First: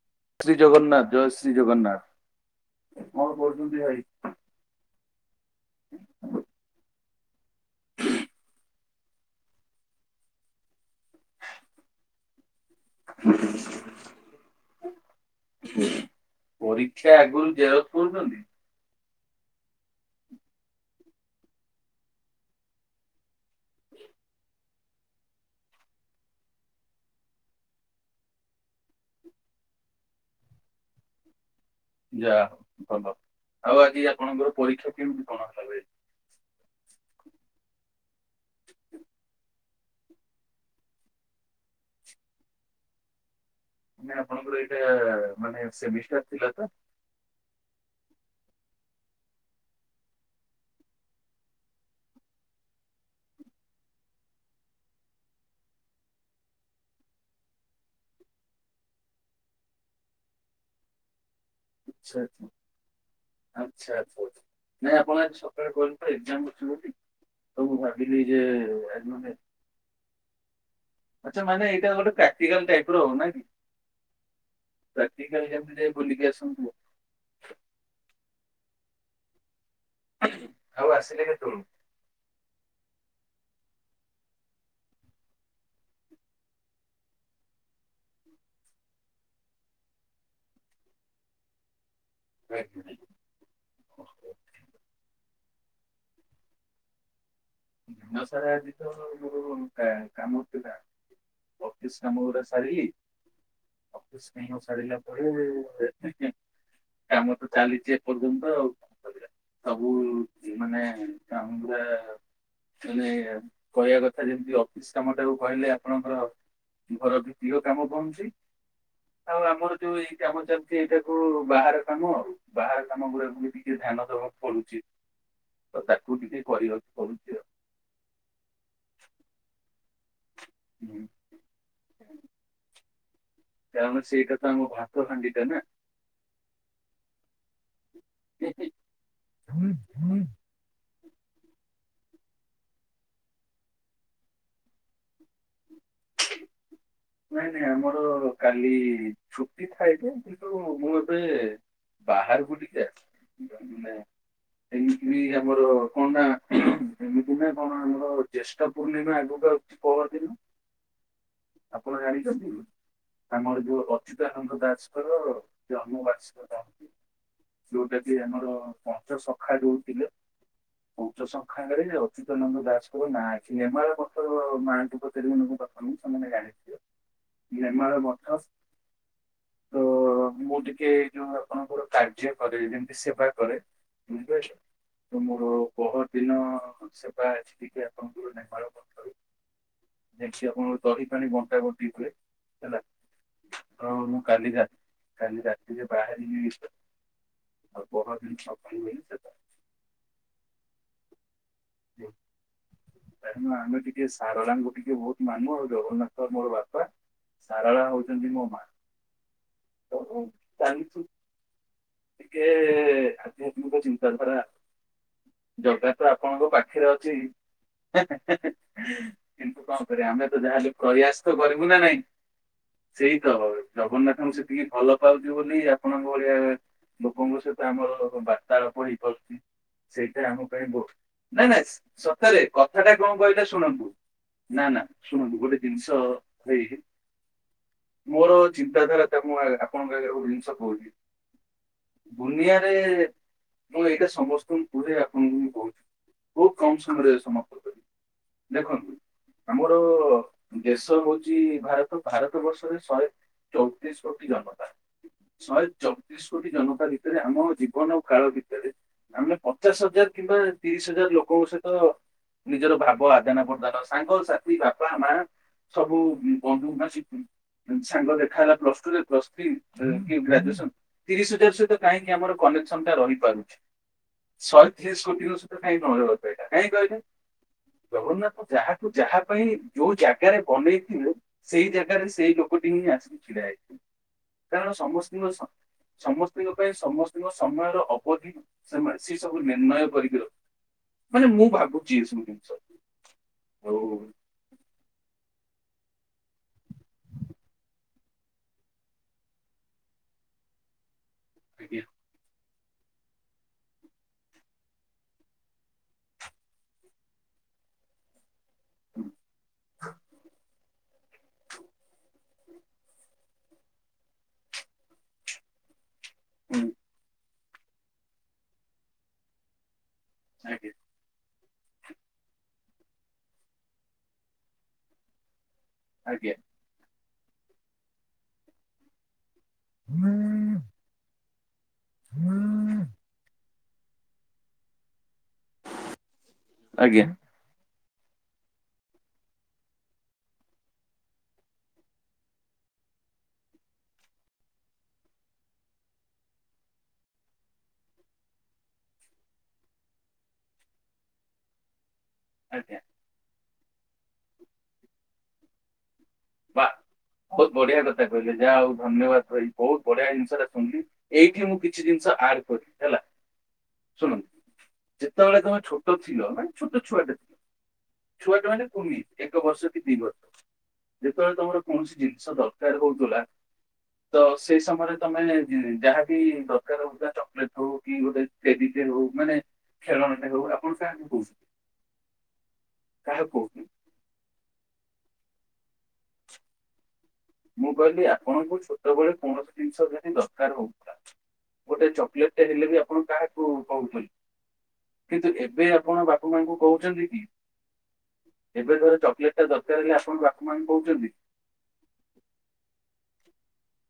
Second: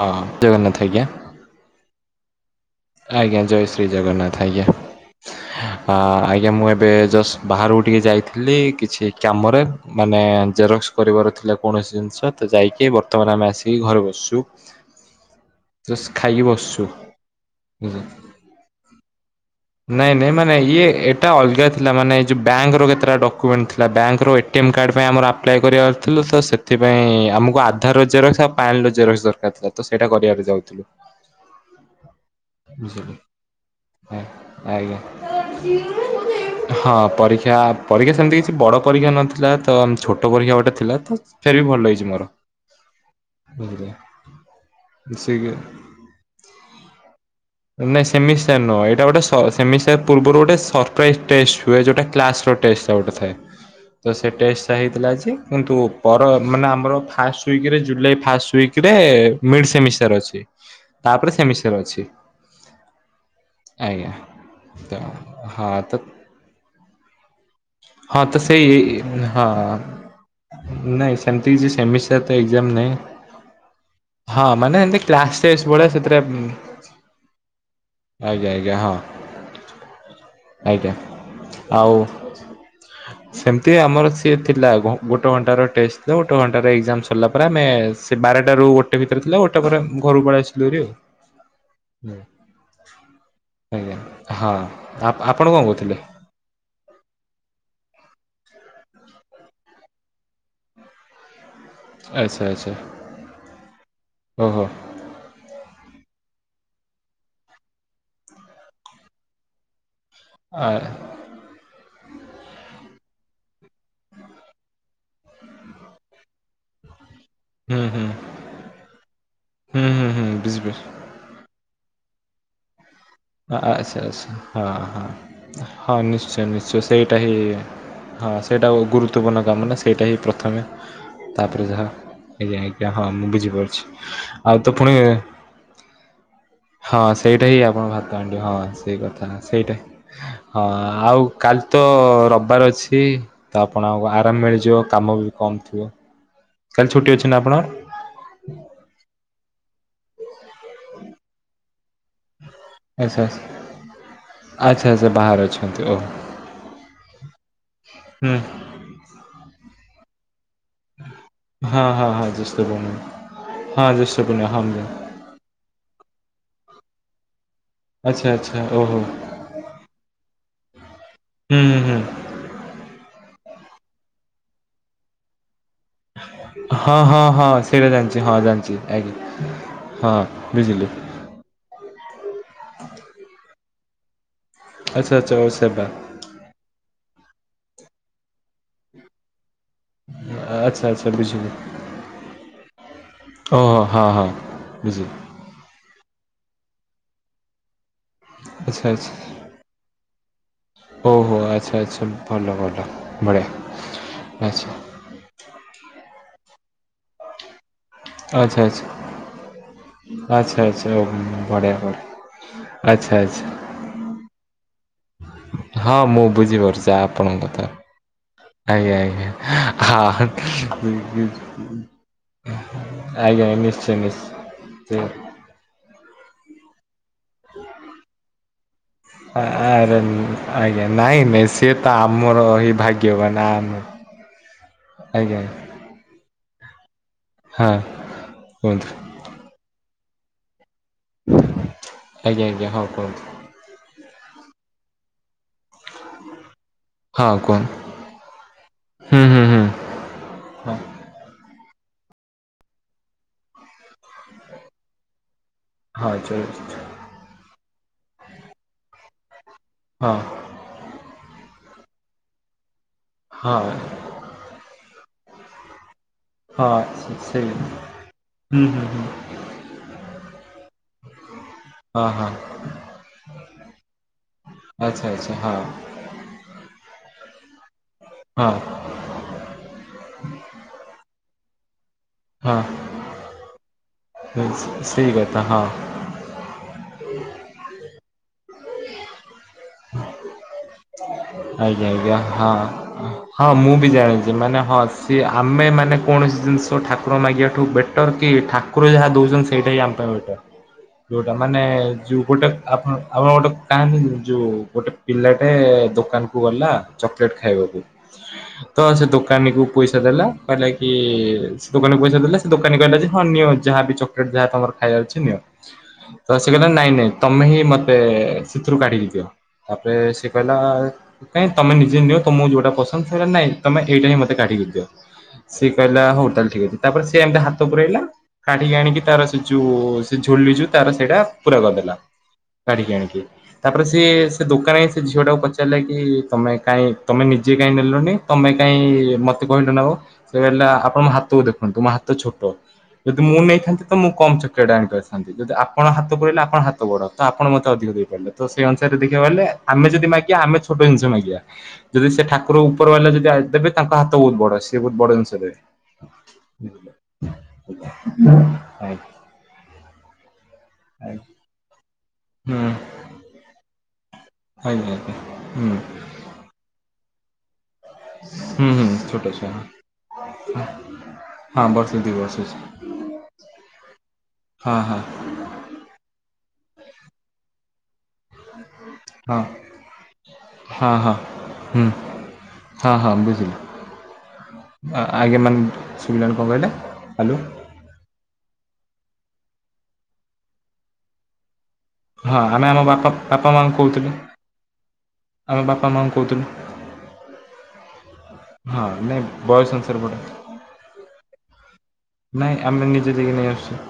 ହଁ ଶ୍ରୀ ଆଜ୍ଞା ଜଗନ୍ନାଥ ଜୟ ଶ୍ରୀ ଜଗନ୍ନାଥ। କଣ ଆଜ୍ଞା ଜୟ କରୁଛନ୍ତି ଶ୍ରୀ ଭାଇ ଜଗନ୍ନାଥ ଆଜ୍ଞା। ଆଜ୍ଞା ମୁଁ ଏବେ ଜଷ୍ଟ ବାହାରକୁ ଟିକେ ଯାଇଥିଲି କିଛି କାମରେ ମାନେ ଜେରକ୍ସ କରିବାର ଥିଲା କୌଣସି ଜିନିଷ। ତ ଯାଇକି ବର୍ତ୍ତମାନ ଆମେ ଆସିକି ଘରେ ବସିଚୁ ଜଷ୍ଟ ଖାଇକି ବସିଚୁ। ସେ ଆଗୁରୁ ଉଁ ହୁ। ନାଇଁ ନାଇଁ ମାନେ ଇଏ ଏଇଟା ଅଲଗା ଥିଲା ମାନେ ଏ ଯଉ ବ୍ୟାଙ୍କର କେତେଟା ଡକ୍ୟୁମେଣ୍ଟ ଥିଲା ବ୍ୟାଙ୍କର। ଟିଏମ୍ କାର୍ଡ଼ ପାଇଁ ଆମର ଆପ୍ଲାଏ କରିବାର ଥିଲୁ ତ ସେଥିପାଇଁ ଆମକୁ ଆଧାର ଜେରକ୍ସ ଆଉ ପ୍ୟାନ୍ ର ଜେରକ୍ସ ଦରକାରଥିଲା। ତ ସେଇଟା କରିବାରେ ଯାଉଥିଲୁ। ଯା ବୁଝିଲେ ଭଲ ଆଉ ଆଜି ଆପଣଙ୍କର ପରୀକ୍ଷା ଆଜ୍ଞା। କେମତି କଣ ହେଲାବେ। ହଁ ପରୀକ୍ଷା ପରୀକ୍ଷା ସେମିତି କିଛି ବଡ ପରୀକ୍ଷା ନଥିଲା ତ ଛୋଟ ପରୀକ୍ଷା ଗୋଟେ ଥିଲା ତ ଫରେ ବି ଭଲ ହେଇଚି ମୋର। ବୁଝିଲେ। ଆପଣଙ୍କର ଏଇଟା ସେ ମାନେ ସେମିଷ୍ଟାର ଥିଲା ତ? ନାଇଁ ସେମି ସେ ନ ଏଇଟା ଗୋଟେ ସେମି ସେୟାର୍ ପୂର୍ବରୁ ଗୋଟେ ସରପ୍ରାଇଜ ଟେଷ୍ଟ ହୁଏ ଯୋଉଟା କ୍ଲାସ ର ଟେଷ୍ଟ ଗୋଟେଥାଏ। ତ ସେ ଟେଷ୍ଟ ହେଇଥିଲା ଆଜି କିନ୍ତୁ ପର ମାନେ ଆମର ଫାଷ୍ଟ ୱିକରେ ଜୁଲାଇ ଫାଷ୍ଟ ୱିକ ରେ ମିଡ ସେମିଷ୍ଟାର ଅଛି ତାପରେ ସେମି ଆଚଛା ଆଚ୍ଛା ଆଜ୍ଞା। ଆଚ୍ଛା ଆଚ୍ଛା। ତ ନାଇଁ ଆପଣ ଆଜି ହଁ ସକାଳେ ତ କହୁଥିଲେ ଏକ୍ଜାମ ଦୋଉଚନ୍ତି ବୋଲି। ତ ମୁଁ ଭାବିଲି ହଁ ଯେ ତ ସେଇ ଆଜି ମାନେ ହଁ। ନାଇଁ ଆଚ୍ଛା ସେମିତି ମାନେ କିଛି ଏଇଟା ଗୋଟେ ସେମିଷ୍ଟାର ତ ପ୍ରାକ୍ଟିକାଲ ଏକ୍ଜାମ ଟାଇପ ନାଇଁ। ର ନା କି ହଁ ମାନେ ଏମିତି କ୍ଲାସ ପ୍ରାକ୍ଟିକାଲ ସ୍ତେସ ଯେମିତି ଭଲିଆ ଯାଇ ସେଥିରେ ବୁଲିକି ଆବମ ଆସନ୍ତୁ ଆଜ୍ଞା ଆଜ୍ଞା ହଁ ଆଉ ଆଜ୍ଞା ଆସିଲେ କେତେବେଳକୁ ଆଉ ସେମିତି ଆମର ସିଏ ଥିଲା ଗୋଟେ ଘଣ୍ଟାର ଟେଷ୍ଟ ଗୋଟେ ଘଣ୍ଟାର ସରିଲା ପରେ ଆମେ ସେ ବାରଟା ରୁ ଗୋଟେ ଭିତରେ ଥିଲା ଗୋଟେ ପରେ ଘରକୁ ପଳେଇ ଆସଥିଲୁ ଭାରି। ହ ଆଜ୍ଞା ହଁ ଆପଣ କଣ କହୁଥିଲେ? ଆଉ ସାର୍ ଆଜି ତ ମୋର କା କାମଥିଲା। ଅଫିସ କାମ ଆଚ୍ଛା ଗୁଡ଼ା ଆଚ୍ଛା ସାରିଲି ଅଫିସ କାମ ଓହୋ। ସାରିଲା [unintelligible] କାମ ତ ଚାଲିଛି ଏପର୍ଯ୍ୟନ୍ତ ସବୁ ଆ ମାନେ କାମର ତାନେ କହିବା କଥା ଯେମିତି ଅଫିସ କାମ ଟାକୁ କହିଲେ ଆପଣଙ୍କର ଘର ଭିତ୍ତିକ ହୁଁ କାମ ହୁଁ ବନୁଛି ଆଉ ଆମର ହୁଁ ଯୋଉ ହୁଁ ଏଇ ହୁଁ କାମ ବୁଝିପାରୁଛି। ଚାଲିଛି ଏଇଟା କୁ ବାହାର କାମ ଆଉ ବାହାର କାମ ଗୁଡାକୁ ବି ଆଚ୍ଛା ଟିକେ ଧ୍ୟାନ ଆଚଛା ଦବାକୁ ହଁ ପଡୁଛି ହଁ ତ ହଁ ତାକୁ ଟିକେ ନିଶ୍ଚୟ ନିଶ୍ଚୟ କରିବାକୁ ସେଇଟା ପଡୁଛି ହେ ଆଉ। ହଁ ସେଇଟା ଗୁରୁତ୍ୱପୂର୍ଣ୍ଣ କାମ ନା ସେଇଟା ହିଁ ପ୍ରଥମେ ତାପରେ ଯାହା ଆଜ୍ଞା, ଆଜ୍ଞା ହଁ ମୁଁ ବୁଝିପାରୁଛି କାରଣ ସେଇଟା ଆମ ଆଉ ତ ଭାତ ପୁଣି ହାଣ୍ଡି ଟା ନା। ହଁ ସେଇଟା ହିଁ ଆପଣ ଭାତ ହାଣ୍ଡି ହଁ ସେଇ କଥା ସେଇଟା ନାଇଁ ହିଁ ହଁ। ଆଉ କାଲି ତ ରବିବାର ଅଛି। ତ ଆପଣଙ୍କୁ ଆରାମ ମିଳିଯିବ କାମ ବି କମ ଥିବ କାଲି ଛୁଟି ଅଛି ନା ଆପଣଙ୍କର? ର କାଲି ଛୁଟି ଥାଏ ଯେ କିନ୍ତୁ ମୁଁ ଏବେ ବାହହାରକୁ ଟିକେ ଆଛା ଆଛା। ଏମିତି ବି ଆମର କଣ ନା ଏମତି ନା କଣ ଆମର ହୁଁ ଯେଷ୍ଟ ପୂର୍ଣ୍ଣିମା ଆଗୁକୁ ଆଉଛି ପହର ଦିନ। ହଁ ଆପଣ ହଁ ହଁ ଜାଣିଛନ୍ତି ଜ୍ୟେଷ୍ଠ ପୂର୍ଣ୍ଣିମା ଆମର ଯୋଉ ହଁ ଜ୍ୟେଷ୍ଠ ଅଛୁତାନନ୍ଦ ପୂର୍ଣ୍ଣିମା ହଁ ଦାସଙ୍କର ଜନ୍ମ ବାର୍ଷିକ ଦା ଯୋଉଟା କି ଆଚ୍ଛା ଆମର ଆଚ୍ଛା ଓହୋ ପଞ୍ଚ ସଖା କୋଉଠିଥିଲେ ପଞ୍ଚ ହୁଁ ସଂଖା ହୁଁ ରେ ହୁଁ ଯାଉଚି। ଅଚ୍ୟୂତା ଦାସ ଙ୍କ ନାଁ ଅଛି ନେମାଳ ପଥର ମାହାନ୍ତି [unintelligible] ହଁ ହଁ ହଁ ସେଇଟା ନେମାଳ ଜାଣିଛି ମଠ ହଁ ଜାଣିଛି ଆଜ୍ଞା ତ ହଁ ମୁଁ ଟିକେ ବୁଝିଲି। ଯୋଉ ଆପଣଙ୍କର କାର୍ଯ୍ୟ କରେ ଯେମିତି ସେବା କରେ ବୁଝିପାରୁଛ ଆଚ୍ଛା ତ ଆଚ୍ଛା ଓ ମୋର ସେବା ବହୁତ ଦିନ ସେବା ଅଛି ଟିକେ ଆପଣଙ୍କର ନେମାଳ ମଠରୁ ଯେ ଝିଅ ଆଚ୍ଛା ଆଚ୍ଛା ଦହି ପାଣିବ ବୁଝିଲି ତ ହଁ ମୁଁ ହଁ କାଲି ରା ବୁଝିଲି। କାଲି ରାତିିରେ ବାହାରିବି ପହରଦିନ ସପିଙ୍ଗ ଶେଷ। ଓ ହୋ ଆଚ୍ଛା ଆଚ୍ଛା ଭଲ ଭଲ ବଢିଆ ଆଛା। ମାମୁଁ ଆଉ ଜଗନ୍ନାଥଙ୍କ ମୋର ବାପା ସାରାଳା ହଉଚି ଆଚ୍ଛା ଆଚ୍ଛା ଆଚ୍ଛା ଚାଲିଛୁ ଆଚ୍ଛା ବଢିଆ ଟିକେ ବଢିଆ ଆଚ୍ଛା ଆଚ୍ଛା। ଆଧ୍ୟାତ୍ମିକ ଚିନ୍ତାଧାରା ଜଗା ହଁ ତ ମୁଁ ଆପଣଙ୍କ ପାଖରେ ବୁଝିପାରୁଛି ଅଛି। ଆପଣଙ୍କ କଥା ଆଜ୍ଞା ଆଜ୍ଞା କିନ୍ତୁ କଣ କରିବା ଆମେ ହଁ ତ ଯାହାଲେ ପ୍ରୟାସ ତ କରିବୁ ନା ନାଇଁ। ସେଇ ତ ହ ଆଜ୍ଞା ଆଜ୍ଞା ନିଶ୍ଚୟ ଜଗନ୍ନାଥଙ୍କୁ ସେତିକି ଭଲ ନିଶ୍ଚୟ ପାଉ ବୋଲି ଆପଣଙ୍କ ଭଳିଆ ଲୋକଙ୍କ ସହିତ ଆମର ବାର୍ତ୍ତାଳାପ ହେଇଛି। ଆରେ ସେଇଟା ଆମ ପାଇଁ ଆଜ୍ଞା ବହୁତ ନାଇଁ ନାଇ ସିଏ ତ ଆମର ସକାଳେ ହିଁ କଥାଟା କଣ ଭାଗ୍ୟବାନ କହିଲେ ଆମେ ଶୁଣନ୍ତୁ। ନା ନା ଶୁଣନ୍ତୁ ଆଜ୍ଞା ଗୋଟେ ଜିନିଷ ଭାଇ ହଁ ମୋର କୁହନ୍ତୁ ଚିନ୍ତାଧାରା ତା ମୁଁ ଆପଣଙ୍କ ଆ ଗୋଟ ଜିନିଷ କହୁଛି। ଆଜ୍ଞା ଆଜ୍ଞା ଦୁନିଆରେ ହଁ କୁହନ୍ତୁ। ମୁଁ ଏଇଟା ସମସ୍ତଙ୍କୁ କୁହେ ଆପଣଙ୍କୁ କହୁଛି ବହୁତ କମ ସମୟରେ ସମାପ୍ତ କରିବି। ହୁ ହୁ ହୁ। ଓ ଦେଶ ହଉଛି ଭାରତ ଭାରତ ବର୍ଷରେ ଶହେ ଚଉତିିଶ କୋଟି ଜନତା ଶହେ ହଁ ଚବିଶ କୋଟି ଚଳିଛି ଜନତା ଭିତରେ ଆମ ଜୀବନ ଆ କାଳ ଭିତରେ ଆମେ ପଚାଶ ହଜାର ହଁ କିମ୍ବା ତିରିଶ ହଜାର ଲୋକଙ୍କ ସହିତ ନିଜର ଭାବ ଆଦାନ ହଁ ପ୍ରଦାନ ସାଙ୍ଗ ସାଥି ଥି ବାପା ମା ସବୁ ବନ୍ଧୁ ଶ ହଁ ସେଇ ସାଙ୍ଗ ଦେଖା ହେଲା ହୁଁ ପ୍ଲସ ହୁଁ ହୁଁ ଟୁରେ ପ୍ଲସ ଥ୍ରୀ କି ଗ୍ରାଜୁଏସନ ତିରିଶ ହଜାର ସହିତ ହଁ କାହିଁକି ହଁ ଆମର କନେକ୍ସନ ଟା ରହିପାରୁଛି? ଶହେ ତିରିଶ ଆଚ୍ଛା ଆଚ୍ଛା କୋଟିିଙ୍କ ହଁ ସହିତ [unintelligible] କାହିଁ କହିଲେ ଜଗନ୍ନାଥ ହଁ ଯାହା ଯାହା ପାଇଁ ଯୋଉ ଜାଗାରେ ବନେଇଥିଲୁ ସେଇ ଜାଗାରେ ସେଇ ଲୋକଟି ହଁ ହିଁ ଆସିକି ଛିଡ଼ା ହେଇଛି। କାରଣ ସେଇ ସମସ୍ତଙ୍କ ସ କଥା ହଁ। ସମସ୍ତଙ୍କ ପାଇଁ ସମସ୍ତଙ୍କ ସମୟର ଅବଧି ସେମାନେ ସ ସବୁ ନିର୍ଣ୍ଣୟ କରିକି ର ଆଜ୍ଞା ଆଜ୍ଞା ହଁ ହଁ ମୁଁ ଆଉ ବି ଜାଣିଛିି। ଯେମାନେ ହଁ ସିଏ ଆମେ ମାନେ କୌଣସି ଜିନିଷ ଠାକୁର ମାଗିବାଠୁ ବେଟର୍ କି ଠାକୁ କୁର ଯାହା ଦଉଛନ୍ତି ସେଇଟା ଆମ ପାଇଁ ବେଟର। ଯୋଉଟା ମାନେ ଆଜ୍ଞା ଯୋଉ ଗୋଟେ ଆପଣ ଆମର ଗୋଟେ କାହାଣି ଯୋଉ ଗୋଟେ ପିଲାଟେ ଦୋ କାନ କୁ ଗଲା ଚକ୍ଲେଟ୍ ଖାଇବାକୁ ତ ସେ ଦୋକାନୀ କୁ ପଇସା ଦେଲା କି ସେ ଦୋକାନକୁ ପଇସା ଦେଲା ସେ ଦୋକାନୀ କହିଲା ଯେ ହଁ ନିଅ ଯାହାବି ଚକଲେଟ ଯାହା ତମର ଖାଇବାର ଅଛି ନିଅ। [inaudible] ତ ସେ କହିଲା ହୁଁ ନାଇଁ ନାଇଁ ତମେ ହିଁ ମତେ ସେଥିରୁ କାଢ଼ିକି ଦିଅ ତାପରେ ସେ କହିଲା ଆଜ୍ଞା କାଇଁ ତମେ ନିଜେ ନିଅ ତମକୁ ଯଉଟା ପସନ୍ଦ ସେ ନାଇଁ ତମେ ଏଇଟା ହିଁ ମତେ କାଢିକି ଦିଅ। ସିଏ କହିଲା ହଉ ଆଜ୍ଞା। ତାହେଲେ ଠିକ ଅଛି ତାପରେ ସେ ଏମତି ହାତ ପୁରେଇଲା କାଢିକି ଆଣିକି ତାର ସ ଯୋଉ ସେ ଝୁଲି ଯୋଉ ତାର ସେଇଟା ପୁରା କରିଦେଲା କାଢିକି ଆଣିକି। ତାପରେ ସିଏ ସେ ଦୋକାନି ସେଇ ସେ ଝିଅ ଟାକୁ ପଚାରିଲା କି ତମେ କାଇ ଆଜ୍ଞା ତମେ ନିଜ୍ ଜେ କାହିଁ ନେଲନି ତମେ କାହିଁ ମତେ କହିଲ ନବାକୁ? ସେ କହିଲା ଆପଣ ମୋ ହାତକୁ ଦେଖନ୍ତୁ ମୋ ହାତ ଛୋଟ। ଯଦି ମୁଁ ନେଇଥାନ୍ତି ତ ମୁଁ କମ୍ ଚକଲେଟ ଆଣି ପାରିଥାନ୍ତି ଯଦି ଆପଣ ହାତ ପୁରେଇଲେ ଆପଣ ହାତ ବଡ। ତ ଆପଣ ମତେ ଅଧିକ ଦେଇପାରିଲେ ତ ସେଇ ଅନୁସାରେ ଦେଖିବାକୁ ଗଲେ ଆମେ ଯଦି ମାଗିବା ଆମେ ଛୋଟ ଜିନିଷ ମାଗିଆ ଯଦି ସେ ଠାକୁର ଆଜ୍ଞା ଉପର ବାଲା ଯଦି ଦେବେ ତାଙ୍କ ହାତ ବହୁତ ବଡ ସିଏ ବହୁତ ବଡ ଜିନିଷ ଦେବେ। ବା ବହୁତ ବଢିଆ କଥା କହିଲେ ଯାହା ହଉ ଆଜ୍ଞା ଧନ୍ୟବାଦ ଭାଇ ବହୁତ ବଢିଆ ଜିନିଷ ଟା ଶୁଣିଲି ଆଜ୍ଞା। ଏଇଠି ମୁଁ କିଛି ଜିନିଷ ଆଡ ହୁଁ କରିଲି ହେଲା ଶୁଣନ୍ତୁ ଆଜ୍ଞା ଆଜ୍ଞା ଯେତେବେଳେ ତମେ ହୁଁ ଛୋଟ ଥିଲ ମାନେ ଛୋଟ ଛୁଆଟେଥିଲ ଛୁଆଟେ ମାନେ ହୁଁ ହୁଁ କୁନି ଛୋଟ ଏକ ଛୁଆ ବର୍ଷ କି ଦୁଇ ବର୍ଷ [inaudible] ଯେତେବେଳେ ତମର ହଁ କୌଣସି ବର୍ଷେ ଦି ଜିନିଷ ବର୍ଷ ଅଛି। ଦରକାର ହେଉଥିଲା ତ ସେଇ ହଁ ସମୟରେ ହଁ ତମେ ଯାହାକି ଦରକାର ହେଉଥିଲା ଚକଲେଟ ହଉ କି ଗୋଟେ ଟେଡି ଟେ ହଉ ମାନେ ହଁ ଖେଳନା ଟେ ହଉ ଆପଣ ହଁ କାହାକୁ ହଁ କହୁଛନ୍ତି ହୁଁ ହଁ ହଁ କାହାକୁ ବୁଝିଲି। କହୁଛନ୍ତି ଆଜ୍ଞା ମାନେ ଶୁବିଲାନି କଣ କହିଲେ ହାଲୋ। ମୁଁ କହିଲି ଆପଣଙ୍କୁ ଛୋଟବେଳେ କୌଣସି ଜିନିଷ ଯଦି ଦରକାର ହଉ ଗୋଟେ ଚକୋଲେଟ୍ ହଁ ଟେ ଆମେ ହେଲେ ଆମ ବି ଆପଣ ବାପା ବାପା କାହାକୁ ମାଆଙ୍କୁ କହୁଛନ୍ତି? କହୁଥିଲୁ କିନ୍ତୁ ଆମ ଏବେ ଆପଣ ମାଆଙ୍କୁ ବାପା କହୁଥିଲୁ। ମାଙ୍କୁ କହୁଛନ୍ତି କି? ଏବେ ହଁ ଧର ନାଇଁ ଚକୋଲେଟ୍ ଟେ ବୟସ ଦରକାର ହେଲେ ଅନୁସାରେ ପଟା ଆପଣ ବାପା ମାଙ୍କୁ କହୁଛନ୍ତି? ନାଇଁ ଆମେ ନିଜେ ଯାଇକି ନେଇ ଆସୁଛେ।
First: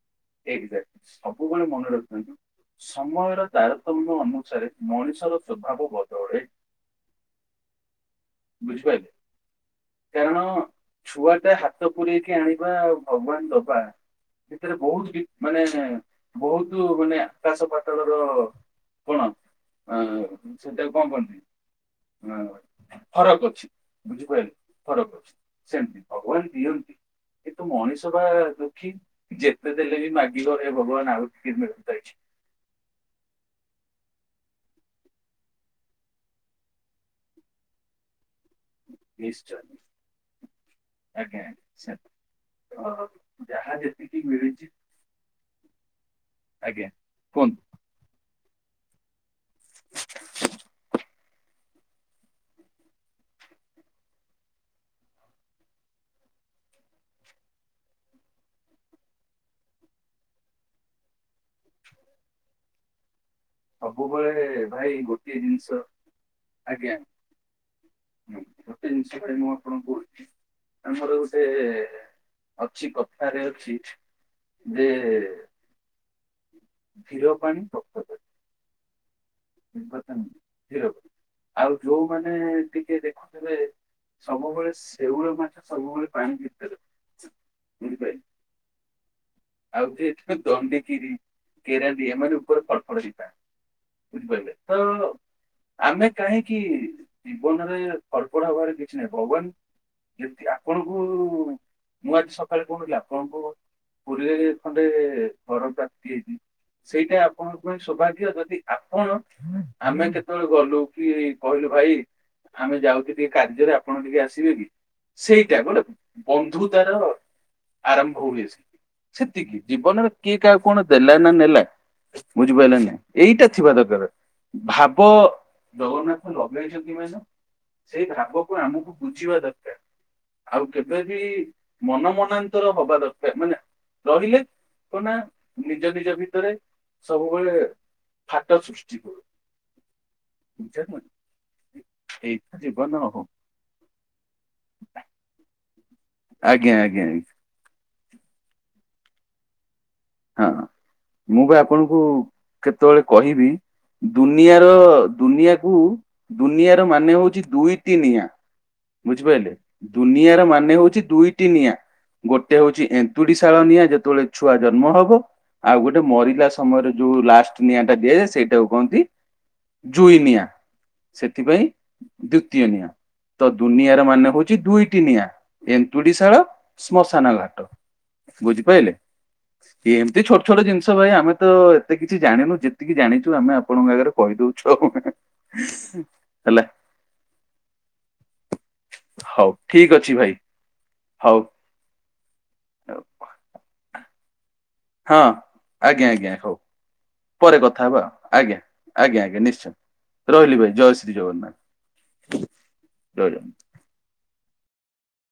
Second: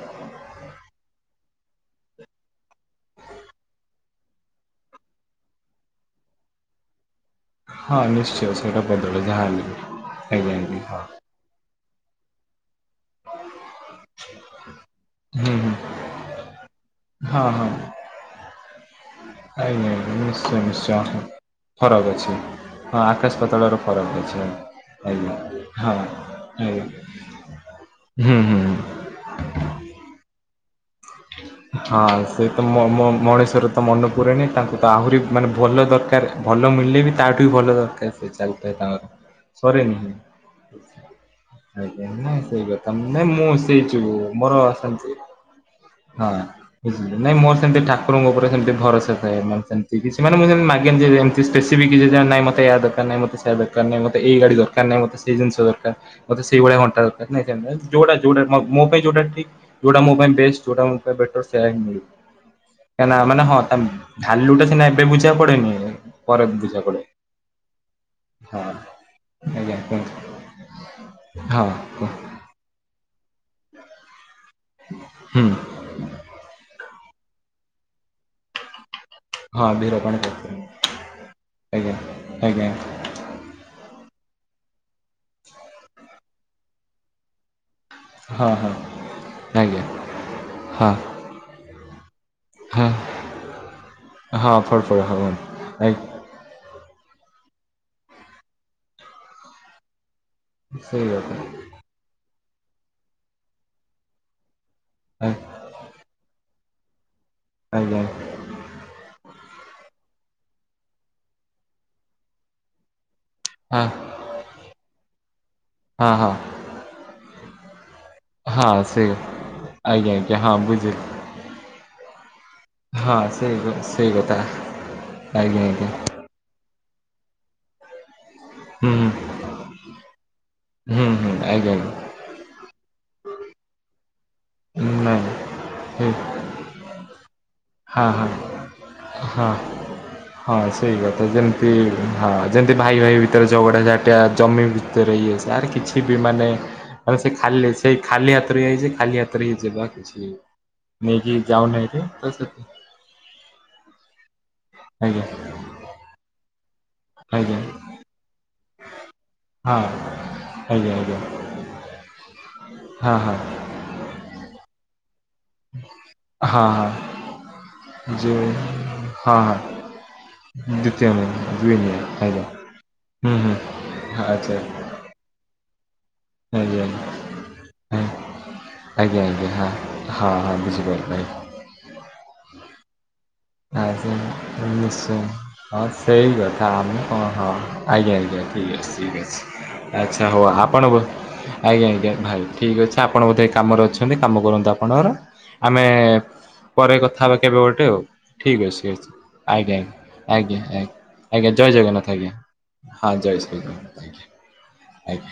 ଏକଜାକ୍ଟ ସବୁବେଳେ ମନେ ରଖିଥାନ୍ତୁ ସମୟର ତାରତମ୍ୟ ଅନୁସାରେ ମଣିଷର ସ୍ଵଭାବ ବଦଳେ। ହଁ ନିଶ୍ଚୟ ସେଇଟା ବୁଝିପାରିଲେ ବଦଳେ ଯାହା ହେଲେବି ଆଜ୍ଞା ଆଣ୍ଟି। କୁଆଡ଼େ ହାକ୍ ତ ପୁଣି ଏଠି ଆଣିବା ଆଉ ଭଗବାନ ଦବା ସେଥିରେ ବହୁତ କିଛି ହୁଁ ମାନେ ହୁଁ ବହୁତ ମାନେ ହଁ ହଁ ଆକାଶ ପା ପାତାଳର କଣ ଅ ଆଜ୍ଞା ନିଶ୍ଚୟ ସେଟା କଣ ନିଶ୍ଚୟ କହନ୍ତି ଫରକ୍ ଅ ଅଛି। ହଁ ଫରକ ଆକାଶ ଅଛି ପାତାଳର ଫରକ ଅଛି ବୁଝିପାରିଲେ ଫରକ ଅଛି ଆଜ୍ଞା ହଁ ସେମିତି ଭଗବାନ ଆଜ୍ଞା। ଦିଅନ୍ତି। କିନ୍ତୁ ମଣିଷ ବା ହୁଁ ହୁଁ ଦୁଃଖୀ ଯେତେ ଦେଲେ ବି ମାଗିବ ହେ ଭଗବାନ ଆଉ ଟିକେ ମିଳନ୍ତା କି? ସେ ତ ମ ମ ମଣିଷର ତ ମନେ ପୁରେନି ତାଙ୍କୁ ତ ଆହୁରି ମାନେ ଭଲ ଦରକାରେ। ଭଲ ମିଳିଲେ ବି ତାଠୁ ବି ଭଲ ଦରକାର ସେ ଚାଲିଥାଏ ତାଙ୍କର ନିଶ୍ଚୟ ସରେନି ଆଜ୍ଞା। ସେ- ଆଜ୍ଞା ନା ସେଇ କଥା ଅ, ନାହିଁ ମୁଁ ଯାହା ସେଇ ଯୋଉ ଯେତିକି ମୋର ମିଳିଛି ସେମିତି କିଛି ହଁ ଆଜ୍ଞା ବୁଝିଲି ନାଇଁ ମୋର କୁହନ୍ତୁ ସେମିତି ଠାକୁ ଠାକୁର ଙ୍କ ଉପରେ ଯେମତି ଭରସା ଥାଏ ସେମିତି କିଛି ମାନେ ମୁଁ ସେମିତି ମାଗେନି ଯେ ଯେମତି ସ୍ପେସିଫିକ କିଛି ନାହିଁ ମତେ ଏୟା ଦରକାର ନାହିଁ ମତେ ସେୟା ଏଇଟା ଦରକାର ନାହିଁ ମତେ ଏଇ ଗାଡ଼ି ଦରକାର ନାହିଁ ମତେ ସେ ଜିନିଷ ଦରକାର ମତେ ସେଇଭଳିଆ ଘଣ୍ଟା ଦରକାର। ନାହିଁ ସେମିତି ନାହିଁ ଯୋଉଟା ଯୋଉଟା ମୋ ପାଇଁ ଯୋଉଟା ଠିକ୍ ଯୋଉଟା ମୋ ପାଇଁ ବେଷ୍ଟ ଯୋଉଟା ମତେ ବେଟର ସେୟର ମିଳୁ। କାହିଁକି ନା ଏମାନେ ହଁ ମୁଁ ସବୁବେଳେ ଢାଲୁ ଟା ସିନା ଭାଇ ଏବେ ଗୋଟିଏ ବୁଝା ଜିନିଷ ପଡେନି ପରେ ବୁଝା ପଡେ। ହଁ! ଗୋଟେ ଜିନିଷ ପାଇଁ ମୁଁ ଆଜ୍ଞା ଆପଣଙ୍କୁ କୁହନ୍ତୁ କହୁଛି ଆମର ଗୋଟେ ହଁ କୁହ ଅଛି କଥାରେ ଅଛି ଯେ ହୁଁ ଧୀର ପାଣି ପଥର କାଟେ। ହଁ ଧୀର ପାଣି ପଡିଥିଲା। [inaudible] ଆଉ ଆଜ୍ଞା ଯୋଉମାନେ ଆଜ୍ଞା ଟିକେ ଦେଖୁଥିବେ ସବୁବେଳେ ଶେଉଳ ମାଛ ସବୁବେଳେ ପାଣି ଭିତରେ ଥା ବୁଝିପାଇଲେ। ହଁ ହଁ ଆଜ୍ଞା ଆଉ ଯେ ହଁ ଦଣ୍ଡିକିରି କେରାଣ୍ଡି ଏ ମାନେ ଉପରେ ଫଡ ହଁ ଫଡ ହେଇଥାନ୍ତି। ବୁଝିପାରିଲେ ହଁ ଫଡ଼ ଫଡ଼ ତ ହଁ ଆ ଆମେ କାହିଁକି ଜୀବନରେ ଫଡ୍ ଫଡ୍ ହବାରେ କିଛି ନାହିଁ ଭଗବାନ ଯଦି ସେଇ କଥା ମୁଁ ଆଜି ସକାଳେ କହୁନଥିଲି ଆପଣଙ୍କୁ ପୁରୀରେ ଖଣ୍ଡେ ଆ ଘର ପ୍ରାପ୍ତି ହେଇଛିି। ସେଇଟା ଆପଣଙ୍କ ପାଇଁ ଆଜ୍ଞା ସୌଭାଗ୍ୟ ଯଦି ଆପଣ ଆମେ କେତେବେଳେ ଗଲୁ କି କହିଲୁ ଭାଇ ଆମେ ଯାଉଛୁ ଟିକେ କାର୍ଯ୍ୟରେ ହଁ ଆପଣ ଟିକେ ଆସିବେ କି? ସେଇଟା ଗୋଟେ ହଁ ହଁ। ବନ୍ଧୁତାର ତାର ଆରମ୍ଭ ହୁଏ ସେଇଠି ହଁ ସେଇ ସେତିକି ଜୀବନରେ ଆଜ୍ଞା କିଏ ଆଜ୍ଞା ହଁ କାହାକୁ କଣ ବୁଝିଲି ଦେଲା ନା ନେଲା ବୁଝିପାଇଲେ ନା ନାହିଁ। ହଁ ଏଇଟା ସେଇ ଥିବା ଦରକାର। ସେଇ କଥା ଭାବ ଆଜ୍ଞା ଆଜ୍ଞା ଜଗନ୍ନାଥ ଲଗେଇଛନ୍ତି ମେନ୍ ସେ ସେଇ ଭାବକୁ ଆମକୁ ହୁଁ ହୁଁ ବୁଝିବା ଦରକାର। ଆଉ କେବେ ହୁଁ ବି ହୁଁ ଆଜ୍ଞା ମନ ମନାନ୍ତ ନ୍ତର ହବା ଦରକାର ମାନେ ରହିଲେ କଣ ଆଜ୍ଞା ନା ନିଜ ନିଜ ଭିତରେ ସବୁବେଳେ ହା ହା ଫାଟ ସୃଷ୍ଟି କରୁ ହଁ। ହଁ ସେଇ ବୁଝିପାରୁଛନ୍ତି? କଥା ଯେମତି ହଁ ଏଇତ ଯେମତି ଜୀବନ ଭାଇ ଭାଇ ଆଉ। ଭିତରେ ଝଗଡ଼ା ଝାଟିଆ ଜମି ଭିତରେ ଇଏ ଆରେ କିଛି ବି ମାନେ ଆଜ୍ଞା ଆଜ୍ଞା ମାନେ ସେ ଆଜ୍ଞା ଜ ଖାଲି ସେଇ ଖାଲି ହାତରେ ଆଇଚେ ଖାଲି ହାତରେ ହେଇଯିବା କିଛି ହଁ ନେଇକି ମୁଁ ବା ଯାଉନେ ରେ ଆପଣଙ୍କୁ ଏଠି ତ ସେ କେତେବେଳେ କହିବି ଦୁନିଆର ଆଜ୍ଞା ଦୁନିଆକୁ ଦୁନିଆର ମାନେ ହଉଛି ଆଜ୍ଞା ଦୁଇଟି ନିଆଁ। ବୁଝିପାରିଲେ ହଁ ଦୁନିଆର ମାନେ ଆଜ୍ଞା ହଉଛି ଆଜ୍ଞା ଦୁଇଟି ନିଆଁ। ଗୋଟେ ହଉଛି ହଁ ଏନ୍ତୁଡି ହଁ ଶାଳ ନିଆଁ ଯେତେବେଳେ ଛୁଆ ଜନ୍ମ ହବ। ଆଉ ଗୋଟେ ମରିଲା ହଁ ହଁ ସମୟରେ ଯୋଉ ଲାଷ୍ଟ ନିଆଁ ଟା ଦିଆଯାଏ ଯୋଉ ସେଇଟାକୁ କହନ୍ତି ହଁ। ଜୁଇ ନିଆଁ ଦ୍ୱିତୀୟ ସେଥିପାଇଁ ଦୁଇନି ଆଜ୍ଞା ଦୁତୀୟ ନିଆଁ। ହୁଁ ତ ହୁଁ ଦୁନିଆର ମାନେ ଆଚ୍ଛା ହଉଚି ଦୁଇ ଟି ନିଆଁ ଏନ୍ତୁଡ଼ିଶାଳ ଆଜ୍ଞା ଶ୍ମଶାନ ଘାଟ ଆଜ୍ଞା ବୁଝିପାଇଲେ? ଆଜ୍ଞା ଆଜ୍ଞା। ହଁ ଏମିତି ହଁ ଛୋଟ ହଁ ଛୋଟ ଜିନିଷ ଭାଇ ଆମେ ତ ଏତେ କିଛି ଜାଣିନୁ ଯେ ନାଁ ସେ ଆଉ। ନିଶ୍ଚୟ ହଁ ସେଇ ହେଲା କଥା ଆମେ କଣ ହଁ। ଆଜ୍ଞା ଆଜ୍ଞା ଠିକ୍ ଅଛି ଠିକ୍ ଅଛି ହଉ ଠିକ ଅଛି ଆଚ୍ଛା ଭାଇ ହଉ ଆପଣ ହଉ ଆଜ୍ଞା ଆଜ୍ଞା ଭାଇ ଠିକ୍ ଅଛି ଆପଣ ବୋଧେ ଏ କାମରେ ଅଛନ୍ତି କାମ କରନ୍ତୁ ଆପ ପଣର ହଁ ଆମେ ଆଜ୍ଞା ଆଜ୍ଞା ହଉ। ପରେ କଥା ହବା ପରେ କେବେ କଥା ଗୋଟେ ଆଉ। ହେବା ଆଜ୍ଞା ଠିକ୍ ଅଛି ଅଛି ଆଜ୍ଞା ନିଶ୍ଚୟ ଆଜ୍ଞା ରହିଲି ଆଜ୍ଞା ଭାଇ ଜୟ ଶ୍ରୀ ଜଗନ୍ନାଥ ଆଜ୍ଞା ଜୟ ଜଗନ୍ନାଥ ଆଜ୍ଞା। ହଁ ଜୟ ଶ୍ରୀ ରାମ ଆଜ୍ଞା। ଆଜ୍ଞା।